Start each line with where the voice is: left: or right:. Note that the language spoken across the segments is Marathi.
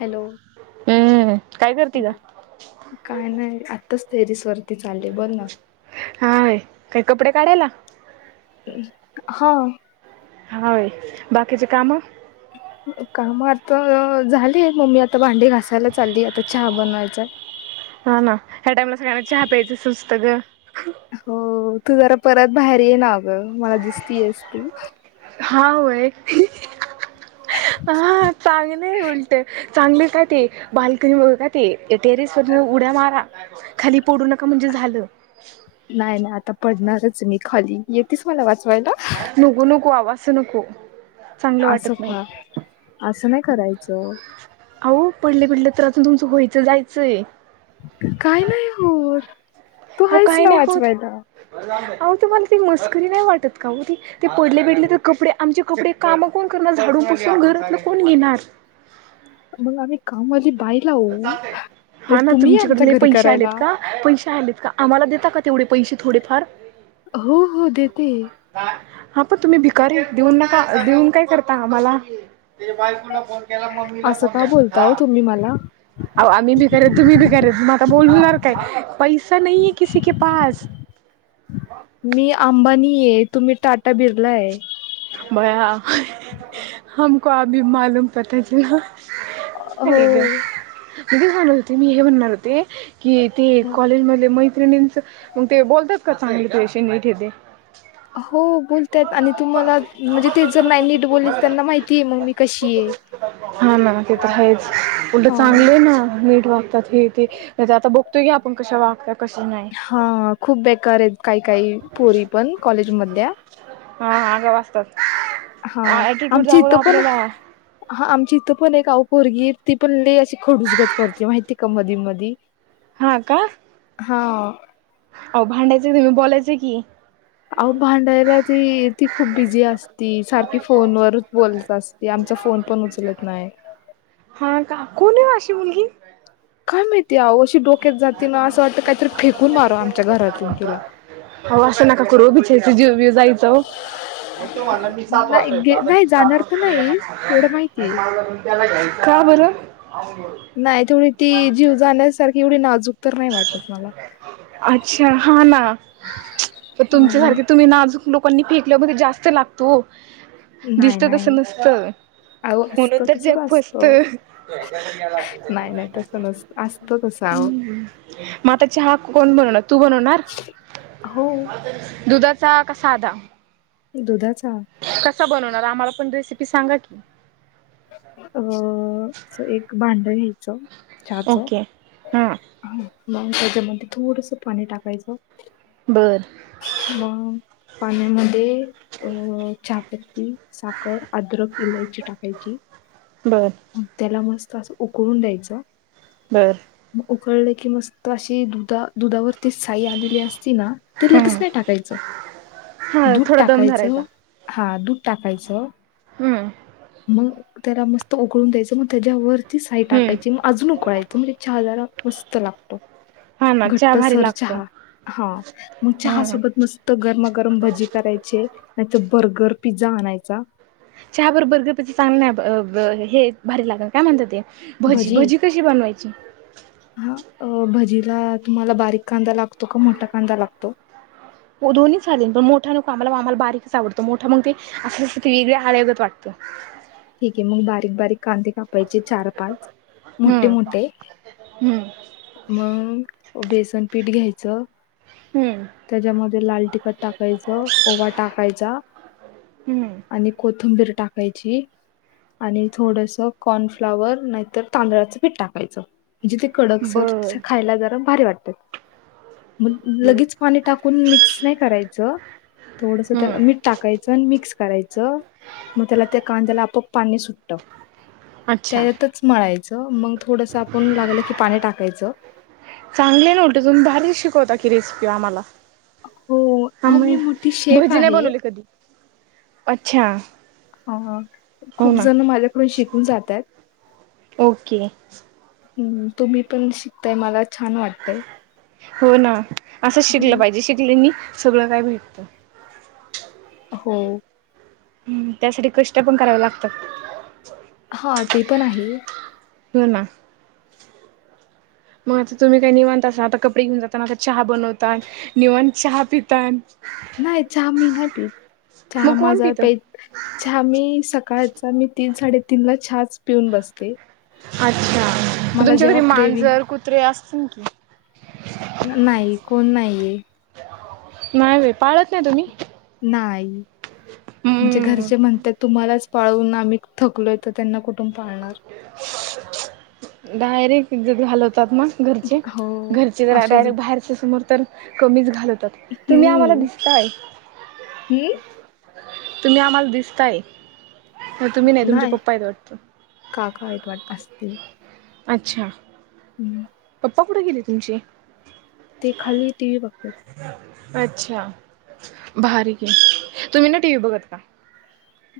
left: हॅलो
right: हम्म काय करते ग?
left: बोल काय नाही आताच सरी सरी त
right: हाय काय कपडे काढायला
left: हा
right: हाय बाकीचे काम
left: काम आता झालीय मम्मी आता भांडी घासायला चालली आता चहा बनवायच
right: हा ना ह्या टाइमला सगळ्यांना चहा प्यायचं सुस्त ग
left: हो तू जरा परत बाहेर ये ना अगं मला दिसतीस ती
right: हा होय हा चांगलं उलट चांगले काय ते बाल्कनी ब काय ते टेरिस वरल ्या मा खाली पडू नका म्हणजे झालं
left: नाही नाही आता पडणारच मी खाली येेतेच मला वाच
right: नुघू नको आवाज नको चांगलं
left: असं
right: वाटत नाही.
left: ख असं नाही करायचं
right: अहो पडले पिडले तर अजून तुमचं व्हायचं जायचंय
left: काय नाही हो तू
right: हो
left: आहेच
right: काही
left: ना
right: नाही होत
left: वाचवायला
right: अह ते मला ती मस्करी नाही वाटत का हो ती ते पडले पेडले तर कपडे आमचे कपडे कामं कोण करण झाड पसून घरात न कोण घेणार
left: मग आम्ही कामाची
right: हा ना तुमच्याकड
left: आमच्या घरी
right: पैसे
left: करायला
right: आलेत का पैसे आलेत का आम्हाला देता क तेवढे पैसे थोडेफार
left: हो हो देेत
right: ह हा प तुम्ही भिकारी आहे देऊन नका देऊन काय करता आम्हाला
left: असं का बोलता
right: म
left: हो तुम्ही मला
right: आम्ही बी करे तुम्ही बी करे आता बोल काय पैसा नाही आहे कसी के पास
left: मी अंबानी तुम्ही टाटा भिरलाय
right: बया
left: ह
right: कोभी मालूम पता चला
left: हो
right: तीच म्हणत होते मी हे म्हणणार होते की ते कॉलेजमध्येध म मग ते बोलतात का चांगले पैश नाही ठेे
left: हो बोलतयत आणि तुम्हाला म्हणजे ते जर नाही नट बोलल त्यांना माहिती आहे मग मी कशी आहे.
right: हा म ते तर आहेच उलढं
left: अ,
right: चांगलं आहे ना मी वागतात हे ते आता बघतोय की आपण कशा वागतात
left: हा खूप बेकार आहेत काही काही पोरी पण कॉलेज मधल्या
right: हाा ग्या वाजतात
left: हा आमच्या इथ
right: आपल्याला
left: पणम चिथ पण एक अव खोरगी ती पण ले अशी खडूजगत करते माहिती का मधी मध
right: हा का
left: हा
right: अ भांडायच बी बोलायचे की.
left: आहो भांडायला ती ती खूप बिझी असती सारखी फोनवरच बोलत असते आम... तुमचा फोन पण उचलत नाही.
right: हा का. कशी मुलगी.
left: काय माहिती आहो अशी डोक्यात जाते ना असं वाटतं काहीतरी फेकून मारू आमच्या घरातून तिला.
right: आहो असं ना का करू बिचारी च जी.... व्य जायचो ओ..
left: नाही गे नाही जाणार तर नाही एवढं माहितीय.
right: [inaudible] का बोल..
left: नाही तेवढी ती जीव जाण्यासारखी एवढी नाजूक तर नाही वाटत मला.
right: अच्छा हा ना, प
left: हा मग.
right: तुमच्यासारखे तुम्ही नाजूक लोकांनी फेकल्या जास्त लागतो हो.
left: नाही
right: दिसत
left: नाही
right: तसं नसत.
left: अहो असतं
right: म्हणून तर
left: तसच
right: जग फसत
left: असतं.
right: अ..
left: काऊ.
right: माताचे हाक कोण बनवणार तू बनवणार,
left: हो.
right: दुधात. सा कासाधा.
left: दुधाचा..
right: क बनवणार आम्हाला पण रेसिपी सांगा की.
left: अ एक भांड घ्यायचं. हाच
right: ओके हां
left: मग त्याच्यामध्ये थोडस पाणी टाकायचं.
right: बरं.
left: [inaudible] पाण्यामध्ये अं चहा पत्ती साखर अद्रक इलायची टाकायची.
right: बर
left: म त्याला मस्त असं उकळून द्यायचं.
right: बर.
left: कळले की मस्त अशी दुधा दुधावर.. ते साई आलेली असती ना, ते लगेच
right: हम्म
left: नाही टाकायचं.
right: हा
left: दूध
right: थोडा दम धरायचा
left: टाकायचं, हा दूध टाकायचं.
right: हम्म.
left: मग त्याला मस्त उघळून द्यायचं मग त्याच्यावरती साई
right: हम्म
left: टाकायची मग अजून उकळायचं म्हणजे चहाजार... मस्त लागतो,
right: हा ना चहा
left: घट्ट
right: भारी
left: सर
right: लागतो
left: चहा. हा मग चहा
right: हम्म
left: सोबत मस्त गरमागरम भजी करायचे नाहीत... बर्गर, पिझ्झा आणायचा.
right: चहा बरोबर बर्गर, पिझ्झा चांगलं नाही ब-ब हे भारी लाग काय म्हणत ते. भजी, भजी कशी बनवायची.
left: ला तुम्हाला बारीक कांदा लागतो का मोठा कांदा लागतो.
right: हो दोन्ही चाले पण मोठा नक आमला आमला बारीकच आवडतो मोठा मग ते आस अस ते वेगळे आळगत वाटतं. [inaudible]
left: ठीक हे, मग बारीक -बारीक कांदे कापायचे चार, पाच मोठे
right: हम्म
left: -मोठे.
right: हम्म
left: मग बेसन पीठ घ्यायचं.
right: हम्म
left: त्याच्यामध्ये लाल तिखट टाकायचं ओवा टाकायचा.
right: हम्म
left: आणि कोथंबीर टाकायची. आणि थोडस कॉनफ्लावर नाहीतर तांदळाचं पीठ टाकायचं. जे ते कडकसर
right: बर
left: खायला जरा भारी वाटत. मग
right: बर
left: लगेच पाणी टाकून मिक्स नाही करायचं. थोडस त्याला
right: हम्म
left: मीठ टाकायचं आणि मिक्स करायचं मग त्याला त्या कांद्याला आपप... पाणी सुटत
right: अच्छा
left: त्यातच मळाय... च मग थोडस आपण लागलं की पाणी टाकायचं.
right: चांगले ना उलते तुम्ही भारीच शिकवता की रेसिपी आम्हाला
left: हो
right: ह
left: अहो
right: म
left: मी मोठी शेफ
right: भजी नाही
left: आहे
right: बनवली कधी.. अच्छा
left: ह
right: हो
left: खूप
right: ना
left: जण माझ्याकडून शिकून जातात
right: ओके
left: हम् तुम्ही पण शिकताय मला छान वाटतय
right: हो ना असं शिकलं पाहिजे शिकलेनी सगळं काय भेटत
left: हो
right: हम्म त्यासाठी कष्ट पण कराव लागतात
left: हा ते पण आहे.
right: हो ना मग आता तुम्ही काही निवांता असा आता कपडे घेऊन जातन आता चहा बनवतान निवांत चहा पितानं
left: नाही चहा मी नाही पीत चहा
right: मग कोण
left: माझा
right: पितं?
left: प हा चहा मी सकाळचा मी तीन साडेतीन ला चहाच पिऊन बसते
right: अच्छा
left: मला
right: तुमच्या घरी
left: जेव्हा क्रेविंग
right: मांजर कुत्रे असतील की
left: नाही कोण नाहीये.
right: नाही व पाळत नाही तुम्ही..
left: नाय आमच्या
right: हम्म.
left: घरचे म्हणतात तुम्हालाच पाळून आम्ही थकलोय तर त्यांना कुठून पाळणार.
right: डायरेक्ट इज्जत घालव तात ना घरचे
left: हो
right: घरचे जरा
left: असेच
right: डारेक्ट बाहेरच्या समोर तर कमीच घालवतात. तुम्ही आम्हाला [inaudible]
left: हम्म [inaudible]
right: तुम्ही आम्हाला दिसताय. हो तुम्ही नाही तुमचे पप्पा येत वाटत.
left: काका आहेत [unintelligible]
right: अच्छा!
left: [unintelligible]
right: पा कुठं गेली तुमची [unintelligible]
left: ते खाली टी व्ही बघत्यात
right: अच्छा भारी घ ये तुम्ही ना टी व्ही बघत का?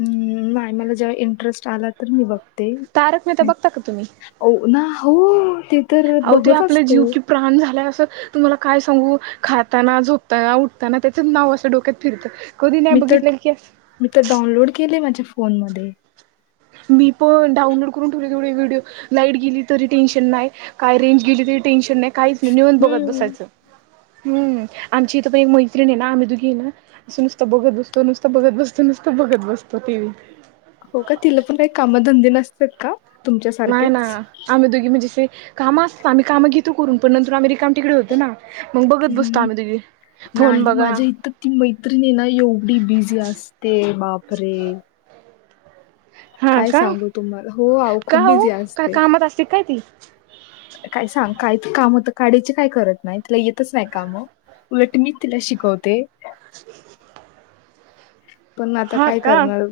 left: हम्म नाही मला जेव्हा इंटरेस्ट आला तर मी बघ ते
right: तारक मेहता
left: ना
right: बघता का
left: हो ना हो.. ते तर
right: आहो ते
left: बघत
right: आपले
left: असतो
right: जीव कि प्राण झालाय असं तुम्हाला काय सांगू खाताना झोपताना उठताना त्याच नाव असं डोक्यात फिरतं कधी नाही
left: मी तर
right: बघितलं की
left: मी तर डाउनलोड केले माझ्या फोनमध्ये
right: मी पण डाउनलोड करून ठेवले तेवढे व्हिडिओ लाईट गेली तरी टेन्शन नाही काय रेंज गेली तरी टेन्शन नाही काहीच निवांत बघत
left: हम्म
right: बसायचं हम्म आमची इथं पण एक मैतिणी ना आम्ही दुघी आहे ना असं नुसतं बघत बसतो नुसतं बघत बसतो नुसतं बघत बसतो टीव्ही
left: हो का तिला पण काही कामधंदे नसतात का
right: नाही ना
left: तुमच्यासारखेच
right: आम्ही दोघी म्हणजेे काम असत आम्ही काम घेतो करून पण नंतर आम्ही रिकाम तिकडे होतो ना मग बघत बसतो
left: हम्म
right: आम्ही तुझी फोन
left: नाही
right: बघा
left: माझ्या इथं ती मैत्रिणी ना एवढी बिझी असते वापरे
right: हा का
left: तुम्हाला हो आहो
right: का
left: खूप
right: हो
left: बिझी
right: काय
left: असते.
right: कामात असते काय ती
left: काढाची काय करत नाही तिला येतच नाही काम उलट मी तिला शिकवते
right: [inaudible]
left: पण आता
right: हा
left: काय
right: का
left: करणार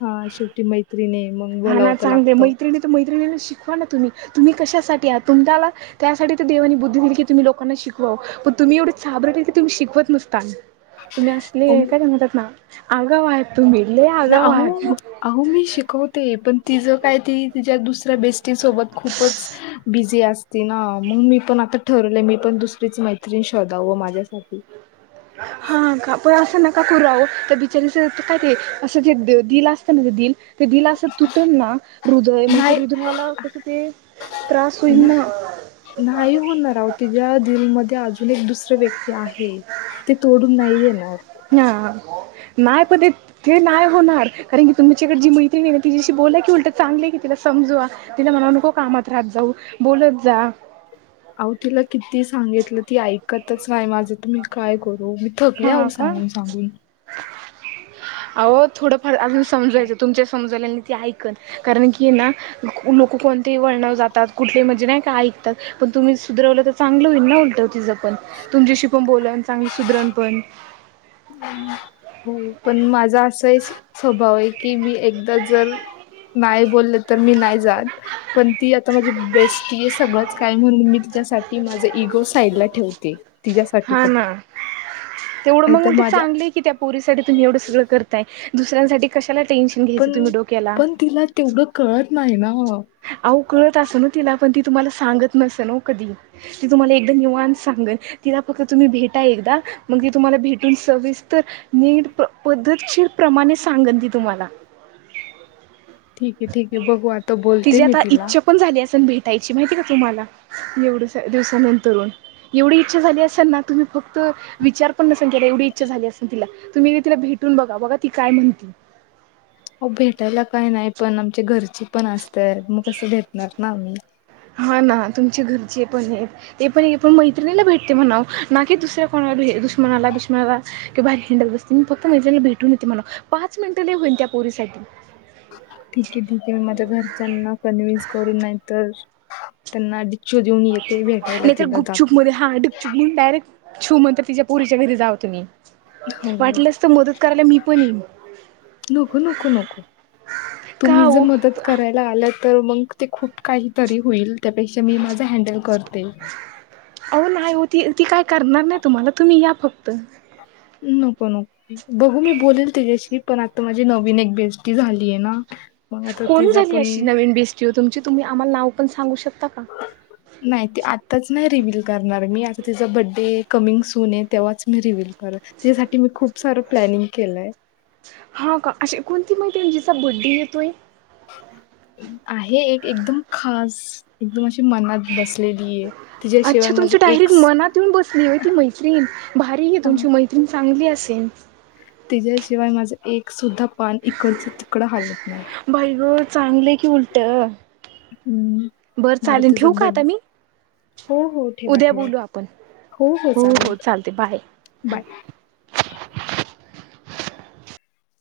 left: हा शेवटी मै
right: हा ना चांगले मैत्रिणी तर मैत्रिणी [unintelligible] शिकवा ना तुम्ही तुम्ही कशासाठी आ तुम्हाला त्यासाठी देवानी बुद्ध दिली तुम्ही लोकना शिकवाव. पण तुम्ही एव्हढं साबरे तुम्ही शिकवत नसतान. तुम्ही असलेय काय ते म्हणतात ना अगाव आहेत तुम्ही लय या गावात
left: ते पण ति ज काय त दुसऱ्या बेी सोबत खूपच बिी अस ना मग मी पण आतारलं मी पण द मैत्रीण श्रोधा व माझ्यासाठी
right: हा का पण असं ना का कूह तर बिचारीच काय ते असं जे दिल असतं ना ते दिल ते दिला असं तुटल ना हृदय मग ते
left: नाही
right: हुदयाला कसं ते त्रास होईल ना
left: नाही होणार रा तिच्या्या दिलमध्ये अजून एक दुसऱ्या व्यक्ती आहे ते तोडून नाही येणार
right: हा नाही पण ते नाही होणार कारण की तुम्च्याकडे जी मैत्री नाही ना तिच्याशी बोलाय की उलट चांगले की तिला स सम तिला म्हणा नको कामात राहात जाऊ बोलत जा
left: अह तिला किती सांगितलं ती ऐकतच नाही माझं तुम्ही काय करू मी थकले आह सांगून सांगून
right: अह थोडंफार अजून समजायचं तुमच्या समजाय ते ऐकन कारण की ना लोक कोणतेही वळण जातात कुठलेही म्हणजे नाही काय ऐकतात तुम्ही सुधरवलं तर चांगलं होईल ना तिचा पण तुमच्याशी उलट पण बोला चांगली सुधरण पण
left: हम् हो पण माझा असाही स्वभाव आहे की मी एकदा जर नाही बोलल तर मी नाही जात पण ती आता माझी बेस्टी आहे सगळंच काय म्हणून मी साठी माझ इगो साइड ला ठेवते तिच्यासाठी फक्त
right: तर
left: नाहीतर
right: मग
left: माझ्या
right: चांगला आहे की तुम्ही त्या पोरीसाठी एवढं करत आहेत
left: पण पण तिला तेवढं कळत नाही ना
right: अहो कळत असं ना तिला पण ती तुम्हाला सांगत नस कधी ती तुम्हाला एकद निवान सांगन तिला फक्त तुम्ही भेटाल मग तुम्हाला भेटून सविस्तर नीट पद्धतशीर प्रमाणे सांग ती तुम्हाला
left: ठीक आहे ठीक आहे बघू आता बोलते
right: तिची
left: मी
right: आता
left: तिला
right: इच्छा पण झाली अस भेट त्यायची माहिती का तुम्हाला एवढ दिवसानंतरून एवढी इच्छा झाली असता ना तुम्ही फक्त विचार पण नसे त्याला एवढी इच्छा झाली असेल तिला तुम्ही तिला भेटून बघा बा ती काय म्हणती ह
left: हो भेटायला काही नाही पण आमच्या घरची पण असतेय मग कसं भेटणार ना आम्ही
right: हा ना तुमचे घरचे पण आहेत ते पण पण मैत्रिणीला भेटते म्हणाव ना की दुसऱ्या कोणा दुश्नाला बिष्ला किं बार हिंडत बसते मी फक्त महिलांना भेटून येते मला पाच मिनटं ल होईन पोरीसाठी
left: ठीक आहे ठीक आहे मी माझ्या घरच्यांना कन्व्हिन्स करून नाही तर त्यांना अ
right: नाहीतर गुपचुप मध्ये हा डुपचुप म्हणून डायरेक्ट छू मग तर तिच्या पुरीच्या घरी जा तुम्ही
left: हो.
right: वाटलंस तर मदत करायला मी पण येई
left: नको नको नको तुम्ही ज मदत करायला आलात तर मग ते खूप काहीतरी होईल त्यापेक्षा मी माझा हँडल करते.
right: अ नाही हो त ती काय करणार नाही तुम्हाला तुम्ही या फक्त,
left: नको नको बघू मी बोलेल त्याच्याशी पण आता माझी नवीन एक बेस्टी झालीय ना मग आता
right: कोण
left: तिचा
right: झाली
left: पण
right: अशी नवीन बेस्टी तुमची तुम्ही आम्हाला नाव पण सांगू शकता का
left: नाही ते आ आच नाही रिव्हल करणार मी आता तिचा बडडे कमिंग सून आहे तेव्हाच मी रिव्हल कर तिच्यासाठी मी खूप खूप सारं प्लॅनिंग केलंय
right: हा का अशी कोणती महि जिचा बड्डे येतोय.
left: आहे एक एकदम खास एकदम अशी मनात बसलेली. आहे. तिच्याशिवाय
right: अच्छा
left: माझं
right: तुमच्या
left: एक
right: डायरेक्ट
left: स
right: मनात येऊन बसली हय ती मैत्रीण भारी आहे तुमची मैत्रीण चांली अस, [unintelligible]
left: तच्याशिवाय माझं एक सुद्धा पान इकडच तिकडं हालत नाही.
right: बाई ग चांगले की उलट
left: हम्म,
right: बर
left: माझा
right: चालेल
left: तिचा
right: ठेव का आता
left: बड
right: मी,
left: हो हो ठेवा
right: उद्या
left: ठेवा.
right: बोलू आपण हो हो चालते बाय
left: बाय.
right: [unintelligible]